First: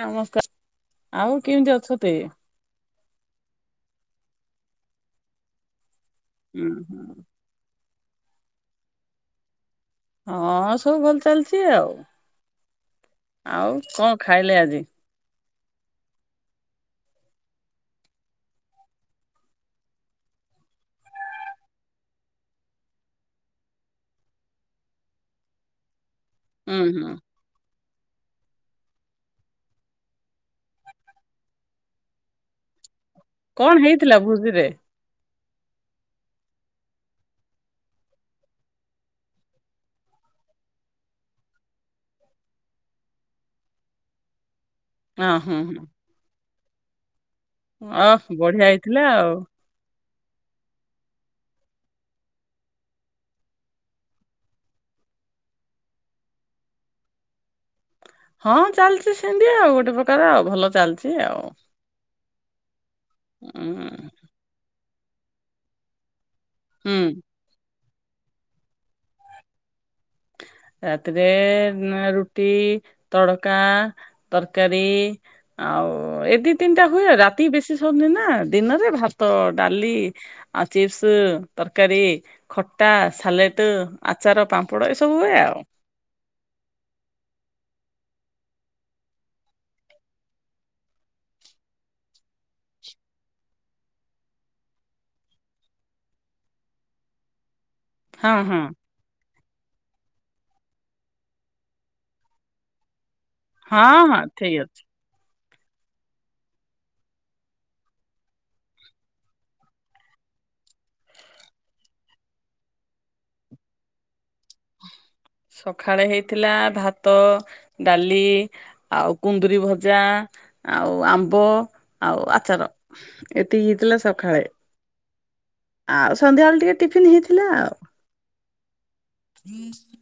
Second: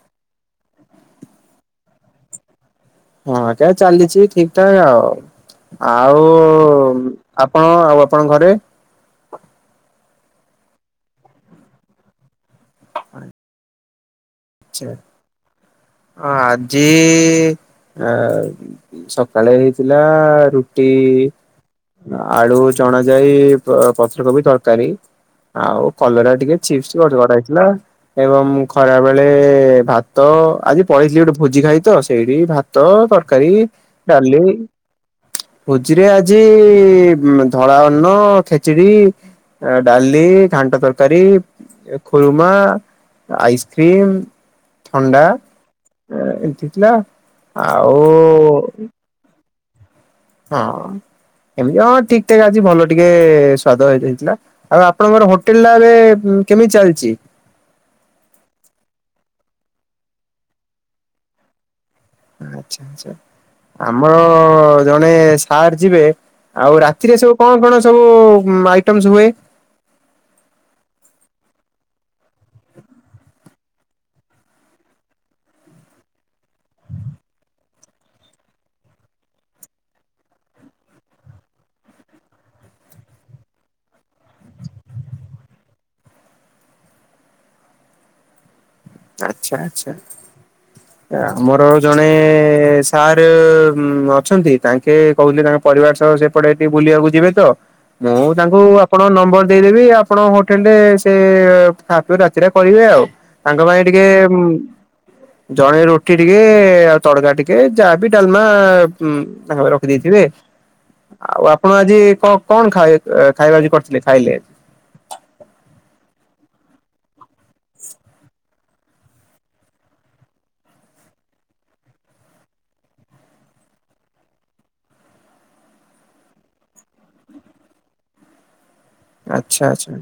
ନମସ୍କାର, ଆଉ କେମିତି ଅଛତି? ହଁ ଆଜ୍ଞା ଚାଲିଛି ଠିକଠାକ ଆଉ, ଆଉ ହୁଁ ହୁଁ ଆପଣ, ଆଉ ଆପଣଙ୍କ ଘରେ? ହଁ ସବୁ ଭଲ ଚାଲିଚି ଆଉ, ଆଉ କଣ ଖାଇଲେ ଆଜି? ହଁ ଆଜି ଆ ସକାଳେ ହେଇଥିଲା ରୁଟି ଆଳୁ ଚଣା ଯାଇ ପତ୍ରକୋବି ତରକାରୀ, ଆଉ କଲରା ଟିକେ ହୁଁ ଚିପ୍ସ ହୁଁ [unintelligible] ହେଇଥିଲା ଏବଂ ଖରା ବେ ଳେଭାତ, ଆଜି ପଳେଇଥିଲି ଗୋଟେ ଭୋଜି ଖାଇ ତ ସେଇଠି ଭା ତ ତରକାରୀ କଣ ହେଇଥିଲା ଡାଲି। ଭୋଜିରେ? ଭୋଜିରେ ଆଜି ଧଳାଅନ୍ନ, ଖେଚିଡି ଡାଲି, ଘାଣ୍ଟ ତରକାରୀ, ଖୁରୁମା, ଆଇସ୍ କ୍ରିମ୍ ଥଣ୍ଡା ହଁ ହୁଁ ହୁଁ ଏମତି ଥିଲା। ଆଉ ଏୟା ଆଉ ହଁ ଏମିତି, ହଁ ଠିକ ଠାକ ଆଜି ଭଲ ଟିକେ ସ୍ଵାଦ ହେଇ ଯାଇଥିଲା। ଆଉ ଆପଣଙ୍କର ହୋଟେଲରେ କେମିତି ଚାଲିଛି? ହଁ ଚାଲିଛି ସେମିତିଆଉ, ଗୋଟେ ପ୍ରକାର ଆଉ ଭଲ ଚାଲିଚି ଆଉ। ଆଛା, ଆଛା ଉଁ ଆମର ଜଣେ ସାର୍ ଯିବେ ଆଉ ହୁଁ ରାତିରେ ସବୁ କଣ, କଣ ସବୁ ଆଇଟମସ୍ ହୁଏ? ରାତିରେ ରୁଟି, ତଡକା, ତରକାରୀ। ଆଉ ଏ ଦି ତିନିଟା ହୁଏ, ରାତି ବେଶୀ ସରନି ନା ଦିନରେ ଭାତ ଡାଲି ଆ ଚିପ୍ସ ତରକାରୀ। ଖଟା, ସାଲେଟ, ଆଚାର ପାମ୍ପଡ ଏ ସବୁ ହୁଏ ଆଉ। [inaudible] ଆଚ୍ଛା ଆଛା। [inaudible] ଆମର ଜଣେ ସାର୍ ଅଛନ୍ତି, ତାଙ୍କେ କହୁଲେ ତାଙ୍କ ପରିବାର ସହ ସେପଟେ ଟିକେ ବୁଲିବାକୁ ଯିବେତ, ମୁଁ ହଁ ତାଙ୍କୁ ହଁ ଆପଣ ନମ୍ବର ଦେଇଦେବି, ଆପଣ ହୋଟେଲରେ ସେ ଖାପିଅ ରାତିଟା କରିବେ ଆଉ, ତାଙ୍କ ପାଇଁ ହଁ ଟିକେ ହଁ ଉଁ ଠିକ ଅଛି ଜଣେ ରୁଟି ଟିକେ ଆଉ ତଡକା ଟିକେ ଯାହାବି ଡାଲମା ଉଁ ତାଙ୍କ ପାଇଁ ରଖିଦେଇଥିବେ। ଆଉ ଆପଣ ଆଜି କ କଣ ଖାଇ ଖାଇବା ଆଜି କରିଥିଲେ ଖାଇଲେ? ସଖାଳେ ହେଇଥିଲା ଭାତ, ଡାଲି। ଆଉ କୁନ୍ଦୁରି ଭଜା, ଆଉ ଆମ୍ବ, ଆଉ ଆଚାର। ଏତିକି ହେଇଥିଲା ସଖାଳେ, ଆଉ ସନ୍ଧ୍ୟାବେଳେ ଟିକେ ଟିଫିନ୍ ହେଇଥିଲା ଆଉ। ଆଚ୍ଛା ଆଚ୍ଛା।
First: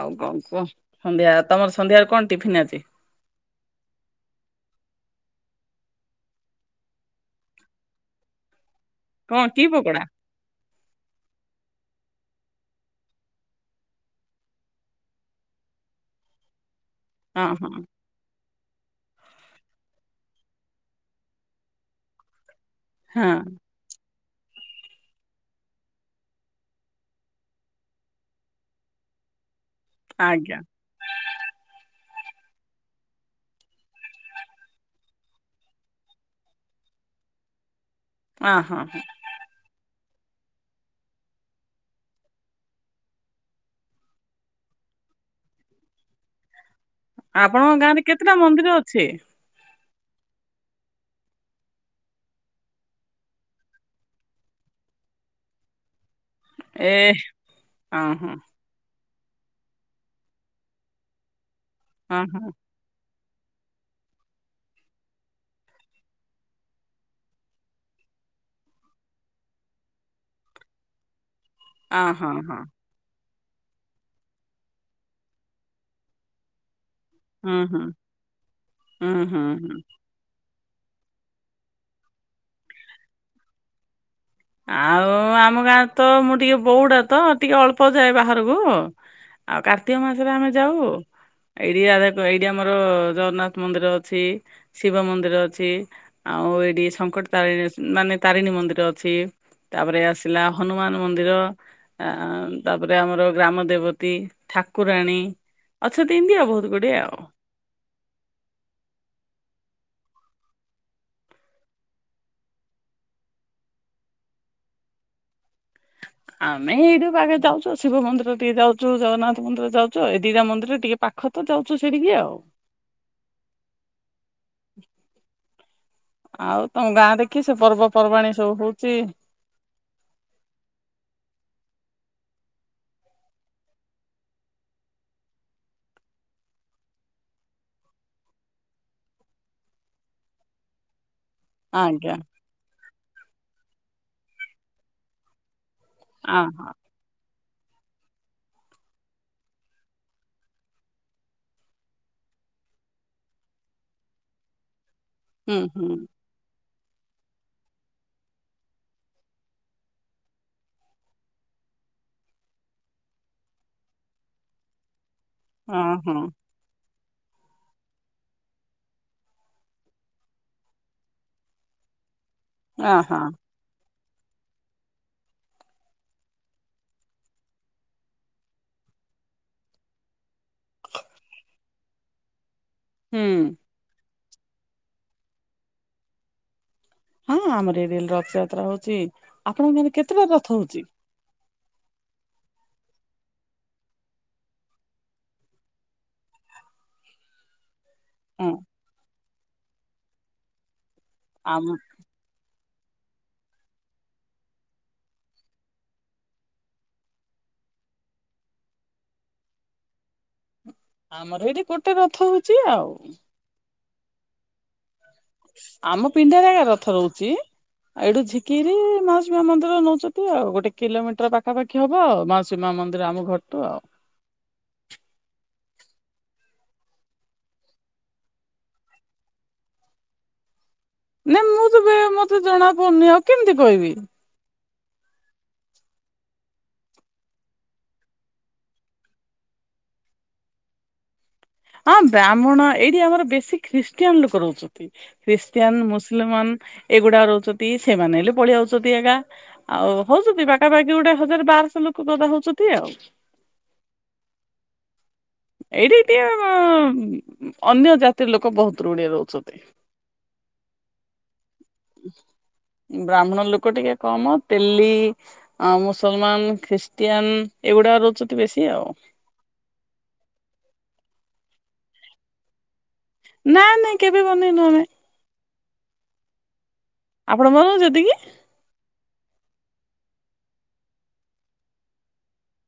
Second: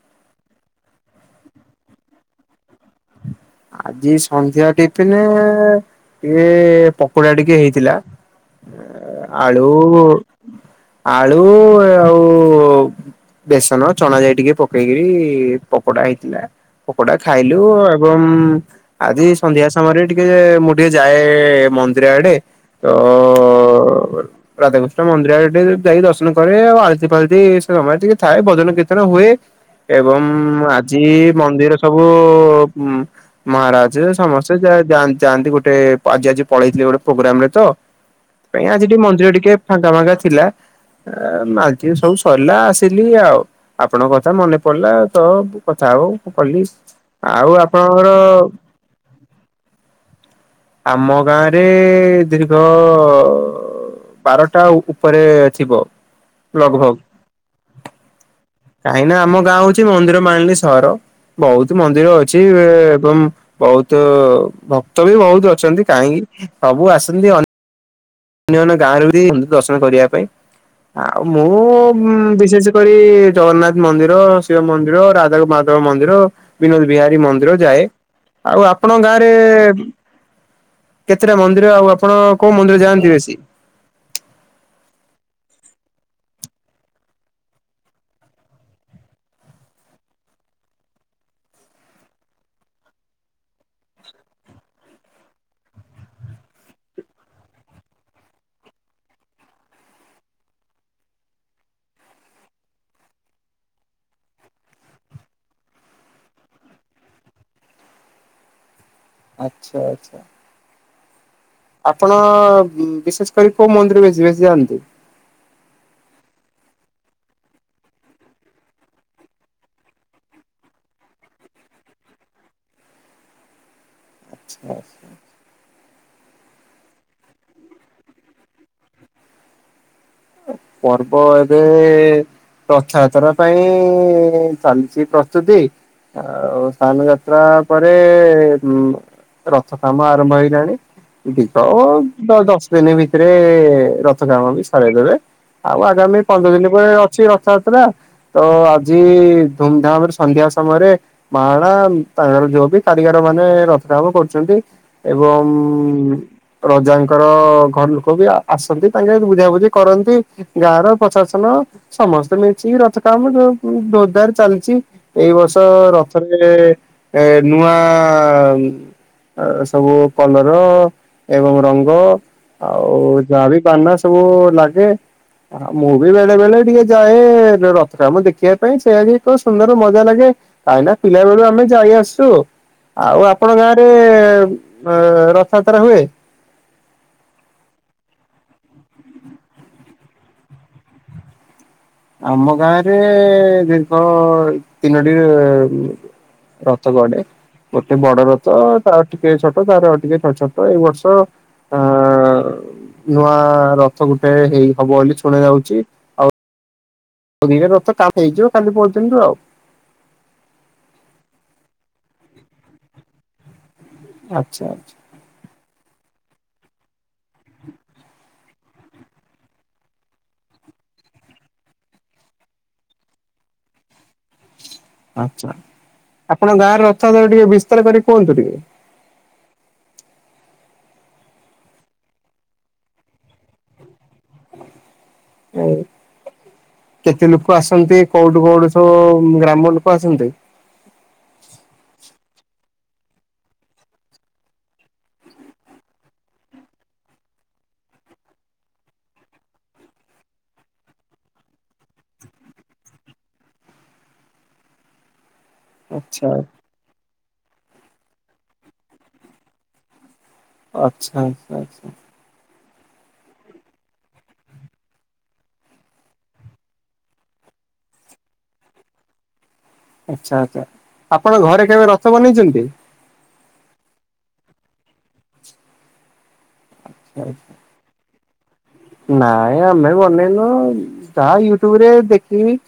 ଆଉ କଣ କୁହ ସନ୍ଧ୍ୟା ତମର ସନ୍ଧ୍ୟାରେ କଣ ଟିଫିନ୍ ଆଜି? ଆଜି ସନ୍ଧ୍ୟା ଟିଫିନି ଟିକେ ପକୋଡା ଟିକେ ହେଇଥିଲା। ଏ କଣ କି ଆଳୁ, ପକୋଡା ଆଳୁ ଆଉ ବେସନ ଚଣା ଯାଇ ଟିକେ ପକେଇକି ପକୋଡା ହେଇଥିଲା, ପକୋଡା ହଁ ଖାଇଲୁ ହଁ ଆ। ଏବଂ ଆଜି ସନ୍ଧ୍ୟା ସମୟରେ ଟିକେ ମୁଁ ଟିକେ ଯାଏ ମନ୍ଦିର ଆଡେ। ତ ହଁ ଅ ରାଧାକୃଷ୍ଣ ମନ୍ଦିର ଆଡେ ଟିକେ ଯାଇ ଦର୍ଶନ କରେ ଆଉ ଆଳତି ଫାଳତି ସେ ସମୟରେ ଟିକେ ଥାଏ, ଭଜନ କୀର୍ତ୍ତନ ହୁଏ। [unintelligible] ଏବଂ ଆଜ୍ଞା। ଆଜି ମନ୍ଦିର ସବୁ ମହାରାଜ୍ୟ ସମସ୍ତେ ଯା ଯାଆନ୍ତି ଗୋଟେ ଆଜି ଆଜି ପଳେଇଥିଲେ ଗୋଟେ ପ୍ରୋଗ୍ରାମ୍ ରେ ତ। ଅ ପାଇଁ ହଁ ଆଜି ହଁ ଟିକେ ମନ୍ଦିର ଟିକେ ଫାଙ୍କା ଫାଙ୍କା ଥିଲା। ଏ ମାଘେ ସବୁ ସରିଲା ଆସିଲି ଆଉ। ଆପଣଙ୍କ କଥା ମନେ ପଡିଲା ତ କଥା ହଉ କଲି। ଆଉ ଆପଣଙ୍କ ଗାଁ ରେ ଆପଣଙ୍କର କେତେଟା ମନ୍ଦିର ଅଛି? ଆମ ଗାଁରେ ଦୀର୍ଘ ବାରଟା ଉପରେ ଥିବ। ଏ ଲଗଭଗ ହେ ଓହୋ। କାହିଁକି ନା ଆମ ଗାଁ ହଉଚି ମନ୍ଦିର ମାଳିନୀ ସହର। ବହୁତ୍ ମନ୍ଦିର ହଁ ଅଛି। ହଁ ଏବଂ ବହୁତ ଭକ୍ତ ବି ବହୁତ୍ ଅ ଛନ୍ତି କାହିଁକି ସବୁ ଆସନ୍ତି। ଅ ଅନ୍ୟନ୍ୟ ଗାଁରେ ବି ଦର୍ଶନ କରିଆ ପାଇଁ। ଆଉ ଅ ମୁଁ ହଁ ହଁ ବିଶେଷ କରି ସେଠି ଜଗନ୍ନାଥ ମନ୍ଦିର ଶିବ ମନ୍ଦିର ରାଧାକୁ ମ ହାଦେବ ମନ୍ଦିର। ବିନୋଦ ବିହାରୀ ମନ୍ଦିର ହୁଁ ହୁଁ ଯାଏ। ଆଉ ଆପଣଙ୍କ ହୁଁ ଗାଁରେ ହୁଁ ହୁଁ। କେତେଟା ମନ୍ଦିର ଆଉ ଆପଣ କୋଉ ମନ୍ଦିର ଯାଆନ୍ତି ବେଶୀ? ଆଉ ଆମ ଗାଁ ତ ମୁଁ ଟିକେ ବଉଡା ତ ଟିକେ ଅଳ୍ପ ଯାଏ ବାହାରକୁ। ଆଉ କାର୍ତ୍ତିକ ମାସରେ ଆମେ ଯାଉ। ଏଇଠିକା ଏଇଠି ଆମର ଜଗନ୍ନାଥ ମନ୍ଦିର ଅଛି। ଶିବ ମନ୍ଦିର ଅଛି। ଆଉ ଏଇଠି ସଙ୍କଟ ତାରିଣୀ ମାନେ ତାରିଣୀ ମନ୍ଦିର ଅଛି। ତାପରେ ଆସିଲା ହନୁମାନ ମନ୍ଦିର। ଆ ତାପରେ ଆମର ଗ୍ରାମ ଦେବତୀ ଠାକୁରାଣୀ। ଅଛନ୍ତି ଇଂତୀ ଆଉ ବହୁତ ଗୁଡେ ଆଉ। ଆଚ୍ଛା ଆଚ୍ଛା। ଆପଣ ବିଶେଷ୍ କରି କୋଉ ମନ୍ଦିରକୁ ବେଶୀ ବେଶୀ ଯାଆନ୍ତି? ଆମେ ଏଇଠି ପାଖେ ଯାଉଚୁ। ଶିବ ମନ୍ଦିର ଟିକେ ଯାଉଚୁ ଜଗନ୍ନାଥ ମନ୍ଦିର ଯାଉଚୁ। ଏ ଦିଟା ମନ୍ଦିର ଟିକେ ପାଖ ତ ଯାଉଚୁ ସେଇଠିକି ଆଉ। ଆଚ୍ଛା। ଆଉ ତମ ଗାଁରେ କିସ ପର୍ବପର୍ବାଣୀ ସବୁ ହଉଚି? ପର୍ବ ଏବେ ରଥଯାତ୍ରା ପାଇଁ ଚାଲିଚି ପ୍ରସ୍ତୁତି। ଆଉ ସ୍ଥାନ୍ ଯାତ୍ରା ପରେ ରଥ କାମ ଆରମ୍ଭ ହେଇଗଲାଣି। ଦିପ ଓ ଆଜ୍ଞା ଦ ଦଶ ଦିନ ଭିତରେ ରଥ କାମ ବି ସରେଇଦେବେ। ଆଉ ଆଗାମୀ ଅ ପନ୍ଦର ହଁ ଦିନି ପରେ ଅଛି ରଥଯାତ୍ରା। ତ ଆଜି ଧୁମ୍ ଧାମରେ ସନ୍ଧ୍ୟା ସମୟରେ ମାଣା ତାଙ୍କର ଯୋଉ ବି କାରିଗର ମାନେ ରଥକାମ କରୁଛନ୍ତି। ଏବଂ ହୁଁ ହୁଁ ରଜାଙ୍କର ଘର ଲୋକ ବି ଆସନ୍ତି ତାଙ୍କେ ବୁଝାବୁଝି କରନ୍ତି। ଊ ଗାଁର ପ୍ରଶାସନ ସମସ୍ତେ ମିଳିକି ରଥ କାମ ଧୋରଦାର ଚାଲିଛି ଏଇ ବର୍ଷ ଅ ତ ହଁ ରଥରେ ଏ ନୂଆ ସବୁ କଲର ଏବଂ ରଙ୍ଗ ଅ ଆଉ ହଁ ଯାହା ବି ବାନା ସବୁ ଲାଗେ। ଆ ମୁଁ ବି ବେଳେ ବେଳେ ଟିକେ ଯାଏ ରଥ କାମ ଦେଖିବା ପାଇଁ ସେଇଆ ବି ଏକ ସୁନ୍ଦର ମଜା ଲାଗେ। କାଇଁନା ପିଲା ବେଳୁ ଆମେ ଯାଇ ଆସୁ। ଆଉ ହୁଁ। ଆପଣ ଗାଁରେ ରଥଯାତ୍ରା ହୁଏ? ହଁ ଆମର ଇଆଡ଼େ ରଥଯାତ୍ରା ହଉଛି। ଆପଣଙ୍କ ଗାଁରେ କେତେଟା ରଥ ହଉଛି? ଆମ ଗାଁରେ ଦୀର୍ଘ ତିନୋଟି। ରଥ ଗଡେ ଗୋଟେ ବଡ ହଁ ରଥ ତ ଆଉ ଟିକେ ଛୋଟ ତାପରେ ଆଉ ଟିକେ ଛୋଟ ଛୋଟ ଏଇ ବର୍ଷ। ଆମ। ଆ ନୂଆ ରଥ ଗୋଟେ ହେଇ ହବ ବୋଲି ଶୁଣା ଯାଉଛି। ଆଉ ଦିଟା ରଥ କାମ ହେଇଯିବ କାଲି ପର୍ଯ୍ୟନ୍ତରୁ ଆଉ। ଆମର ଏଇଠି ଗୋଟେ ରଥ ହଉଛି ଆଉ। ଆଚ୍ଛା ଆଚ୍ଛା। ଆମ ପିଣ୍ଡାରେ ଏକା ରଥ ରହୁଛି। ଆଉ ଏଇଠୁ ଝିକି କିରି ମାଉସୀମା ମନ୍ଦିର ନଉଛନ୍ତି ଆଉ ଗୋଟେ କିଲୋ ମିଟର ପାଖାପାଖି। ହବ ମାଉସୀ ମା ମନ୍ଦିର ଆମ ଘରଠୁ ଆଉ। ଆଛା ଆପଣଙ୍କ ଗାଁରେ ରଥ ଯାତ୍ରା ଟିକେ ବିସ୍ତାର କରିକି କୁହନ୍ତୁ ଟିକେ। ନାଇଁ ମୁଁ ତ ବେ ମତେ ଜଣା ପଡୁନି ଆଉ କେମିତି କହିବି। ହ ଉ କେତେ ଲୋକ ଆସନ୍ତି କୋଉଠୁ କୋଉଠୁ ସବୁ ଗ୍ରାମ ଲୋକ ଆସନ୍ତି। ହଁ ବ୍ରାହ୍ମଣ ଏଇଠି ଆମର ବେଶୀ ଖ୍ରୀଷ୍ଟିଆନ ଲୋକ ରହୁଛନ୍ତି। ଖ୍ରୀଷ୍ଟିଆନ, ମୁସିଲମାନ ଏଗୁଡା ରହୁଛନ୍ତି ସେମାନେ ହେଲେ ପଳେଇ ଆଉଛନ୍ତି ଛନ୍ତି ଏକା। ଆଉ ହଉଛନ୍ତି ପାଖାପାଖି ଗୋଟେ ହଜାର ବାରଶହ ଲୋକ ଗଦା ହଉଛନ୍ତି ଆଉ। ଏଇଠି ଆଚ୍ଛା ଟିକେ ବ ଅନ୍ୟ ଜାତିର ଲୋକ ବହୁତ ଋଢିଏ ରହୁଛନ୍ତି। ଆଚ୍ଛା ଆଚ୍ଛା ଆଛା। ବ୍ରାହ୍ମଣ ଲୋକ ଟିକେ କମ ତେଲି। ଆ ମୁସଲମାନ, ଖ୍ରୀଷ୍ଟିଆନ ଏଇଗୁଡା ରହୁଛନ୍ତି ବେଶୀ ଆଉ। ଆଚ୍ଛା ଆଚ୍ଛା ଆପଣ ଘରେ କେବେ ରଥ ବନେଇଛନ୍ତି। ନା ନାଇଁ କେବେ ବନେଇନୁ ଆମେ। ଆଛା। ଆପଣ ବନଉଚନ୍ତି କି? ନାଇଁ ଆମେ ବନେଇନୁ ଯାହା ୟୁଟ୍ୟୁବ ରେ ଦେଖିକି।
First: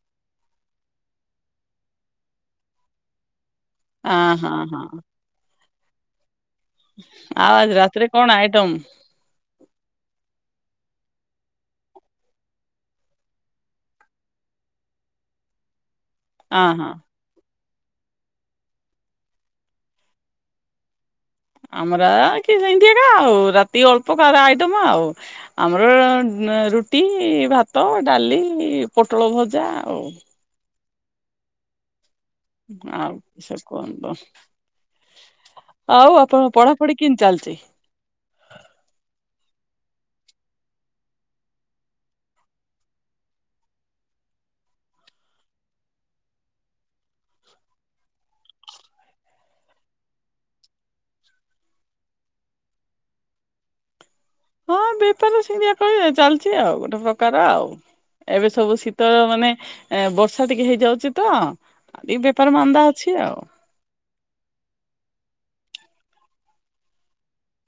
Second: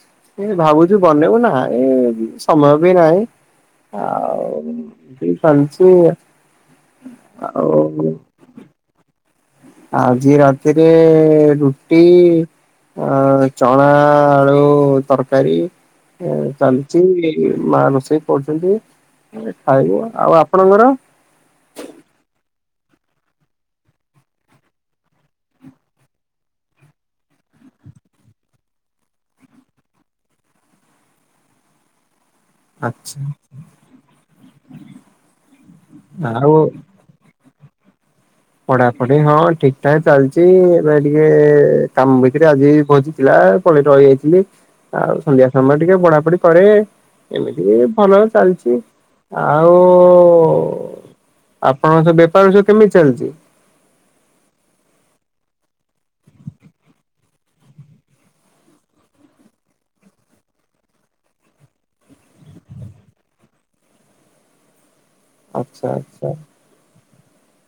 ଏ ଭାବୁଛୁ ବନେଇବୁ ନାଇ ସମୟ ବି ନାହିଁ। ହଁ ଆଉ ହଁ ହଁ ଏମିତି ସବୁ ଚାଲଚି ଆଉ। ଆଉ ଆଜି ରାତିରେ କଣ ଆଇଟମ୍। ଆଜି ରାତିରେ ରୁଟି। ଅ ଚଣା ଆଳୁ ତରକାରୀ। ଏ ହଁ ହଁ ଚାଲିଛି ମା ରୋଷେଇ କରୁଛନ୍ତି ଖାଇବୁ। ଆଉ ଆପଣଙ୍କର। ଆମର କି ସେମିତି ଏକା ଆଉ ରାତି ଅଳ୍ପ କାର ଆଇଟମ ଆଉ। ଆମର ର ରୁଟି, ଭାତ, ଡାଲି, ପୋଟଳ ଭଜା ଆଉ। ଆଉ ଆଚ୍ଛା ସାର୍ କୁହନ୍ତୁ ଆଉ ଆପଣଙ୍କ ପଢାପଢି। କିଁତି ଚାଲିଛି? ପଢାପଢି ହଁ ଠିକଠାକ୍ ଚାଲିଛି ଏବେ ଟିକେ କାମ ଭିତରେ ଆଜି ଭୋଜିଥିଲା। ପଳେଇ ରହି ଯାଇଥିଲି ଆଉ ସନ୍ଧ୍ୟା ସମୟରେ ଟିକେ ପଢାପଢି କରେ। ଏମିତି ବି ଭଲ ଚାଲିଛି ଆଉ ଉ। ଆପଣଙ୍କ ସବୁ ବେପାର ସବୁ କେମିତି ଚାଲିଚି। ହଁ ବେପାର ସିଇଁତି ଏକା ବେଳେ ଚାଲିଚି ଆଉ ଗୋଟେ ପ୍ରକାର ଆଉ। ଏବେ ସବୁ ଶୀତଳ ମାନେ ବର୍ଷା ଟିକେ ହେଇଯାଉଚି ତ। ଏଇ ବେପାର ମାନ୍ଦା ଅଛି ଆଉ। ଆଚ୍ଛା ଆଚ୍ଛା।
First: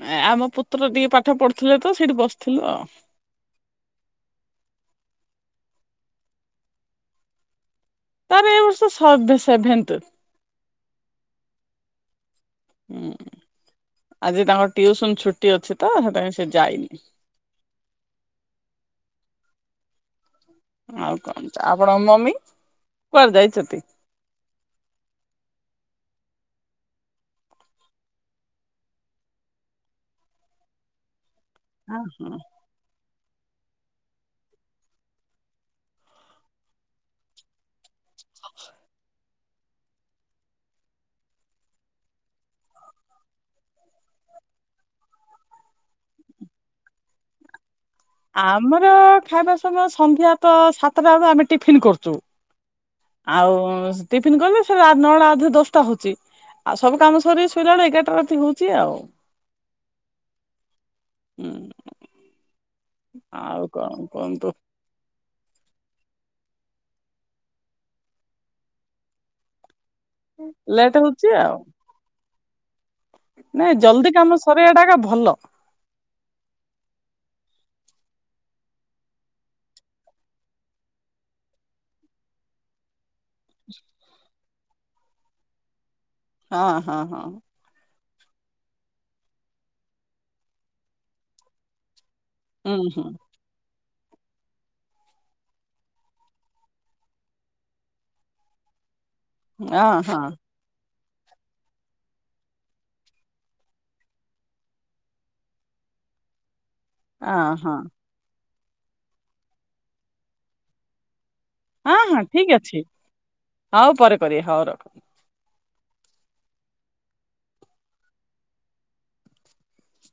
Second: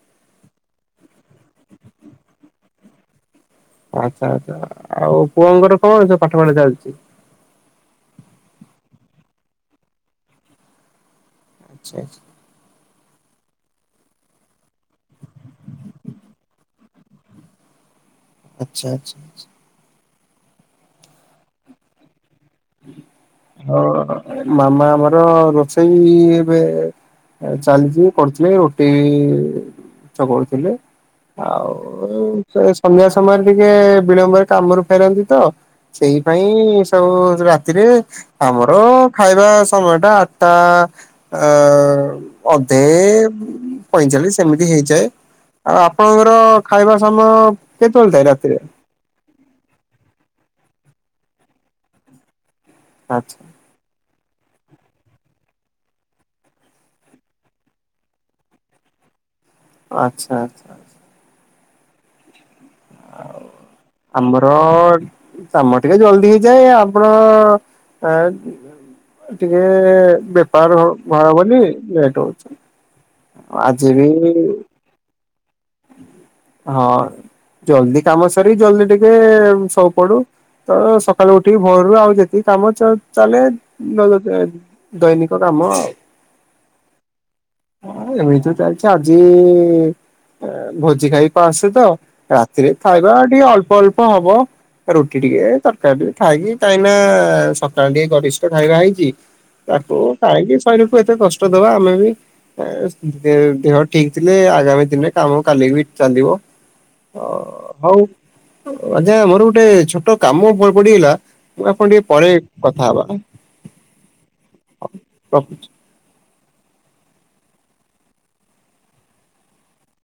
ଏ ଆମ ପୁତ୍ର ଟିକେ ପାଠ ପଢୁଥିଲେ ତ ସେଇଠି ବସିଥିଲୁ ଆଉ। ଆଛା ଆଚ୍ଛା ଆଉ ପୁଅଙ୍କର କଣ ସବୁ ପାଠପଢା ଚାଲିଚି? ତାର ଏ ବର୍ଷ ସଭେ- ସେଭେନ୍ଥ। ଆଚ୍ଛା ଆଚ୍ଛା। ହୁଁ ଆଜି ତାଙ୍କ ଟିଉସନ୍ ଛୁଟି ଅଛି ତ ହେଥିପାଇଁ ସେ ଯାଇନି। ଆଚ୍ଛା -ଆଚ୍ଛା- ଆଛା। ଆଉ କଣ୍ ଆପଣଙ୍କ ମମି? କୁଆଡେ ଯାଇଛନ୍ତି? ଅ- ମାମା ଆମର ରୋଷେଇ ଏବେ ଚାଲିଚି କରୁଥିଲେ ରୋଟି ଚକଡୁ ଥିଲେ। ଆଉ ହଁ ହଁ। ସେସ୍ ସନ୍ଧ୍ୟା ସମୟରେ ଟିକେ ବିଳମ୍ବରେ କାମରୁ ଫେରନ୍ତି ତ ସେଇ ପାଇଁ ସବୁ ରାତିରେ ଆମର ଖାଇବା ସମୟ ଟା ଆଠ୍ ଟା ଅ- ଅଧେ ପଇଁଚାଳିଶ୍ ଏମିତି ହେଇଯାଏ। ଆଉ ଆପଣଙ୍କର ଖାଇବା ସମୟ କେତେବେଳେ ଥାଏ ରାତିରେ? ଅ- ଖାଇବା ସମୟ ସନ୍ଧ୍ୟା ତ ସାତଟା ବେଳୁ ଆମେ ଟିଫନ୍ କରୁଚୁ। ଆଛା ଆଉ ଟିଫିନ୍ କଲେ ସେରା ନଅଟା ଅଧେ ଦଶଟା ହଉଚି। ଆଉ ସବୁ କାମ ସରି ଶୋଇଲା ଅଳୁ ଏଗାରଟା ରାତି ହଉଚି ଆଉ। ଆଚ୍ଛା ଆଚ୍ଛା। ହୁଁ ଆଉ କଣ୍ କୁହନ୍ତୁ। ଫୋନ୍। କାମ ଟିକେ ଜଲ୍ଦି ହେଇଯାଏ ଆପଣ ଏଁ ଟିକେ ବେପାର [unintelligible] ଲେଟ୍ ହଉଛି ଆଉ ବୋଲି ଲେଟ୍ ହଉଚି। ନାଇଁ ଜଲ୍ଦି କାମ ସରିଆ ଟା ଏକା ଭଲ। ହଁ ଜଲ୍ଦି କାମ ସାରି ଜଲ୍ଦି ଟିକେ ଶୋ ପଡୁ। ତ ସକାଳୁ ଉଠିକି ଭୋରରୁ ଆଉ ଯେତିକି କାମ ଚା ଚାଲେ ନ- [unintelligible] ଦୈନିକ କାମ ଆଉ। ହଁ -ହଁ -ହଁ। ହଁ ଏମିତି ତ ଚାଲିଚି ଆଜି ଇ- ଭୋଜି ଖାଇ ଅ -ଆସି ତ ରାତିରେ ହୁଁ ହୁଁ ଖାଇବା ଟିକେ ଅଳ୍ପ ଅଳ୍ପ ହବ। ରୁଟି ଟିକେ ତରକାରୀ ଟିକେ ଖାଇକି କାଇଁ ନା ସକାଳ ଟିକେ ଗରିଷ୍ଠ ଖାଇବା ହେଇଚି। ହଁ ତାକୁ ହଁ କାଇଁକି ଶରୀରକୁ ଏତେ କଷ୍ଟ ଦବା ଆମେ ବି ଏ -ଦେ- ଦେହ ଠିକ୍ ଥିଲେ ଆଗାମୀ ଦିନରେ କାମ କାଲି ବି ଚାଲିବ ହଁ ହଁ ହ-ହଉ। ଅଜା ମୋର ଗୋଟେ ଛୋଟ କାମ ପ- ପଡିଗଲା। ମୁଁ ଆପଣ ହଁ ଟିକେ ହଁ ପରେ ଠିକ ଅଛି କଥା ହବା ଅ- ହଉ ପରେ କରିବେ ହଉ ରଖ। ରଖୁଚି।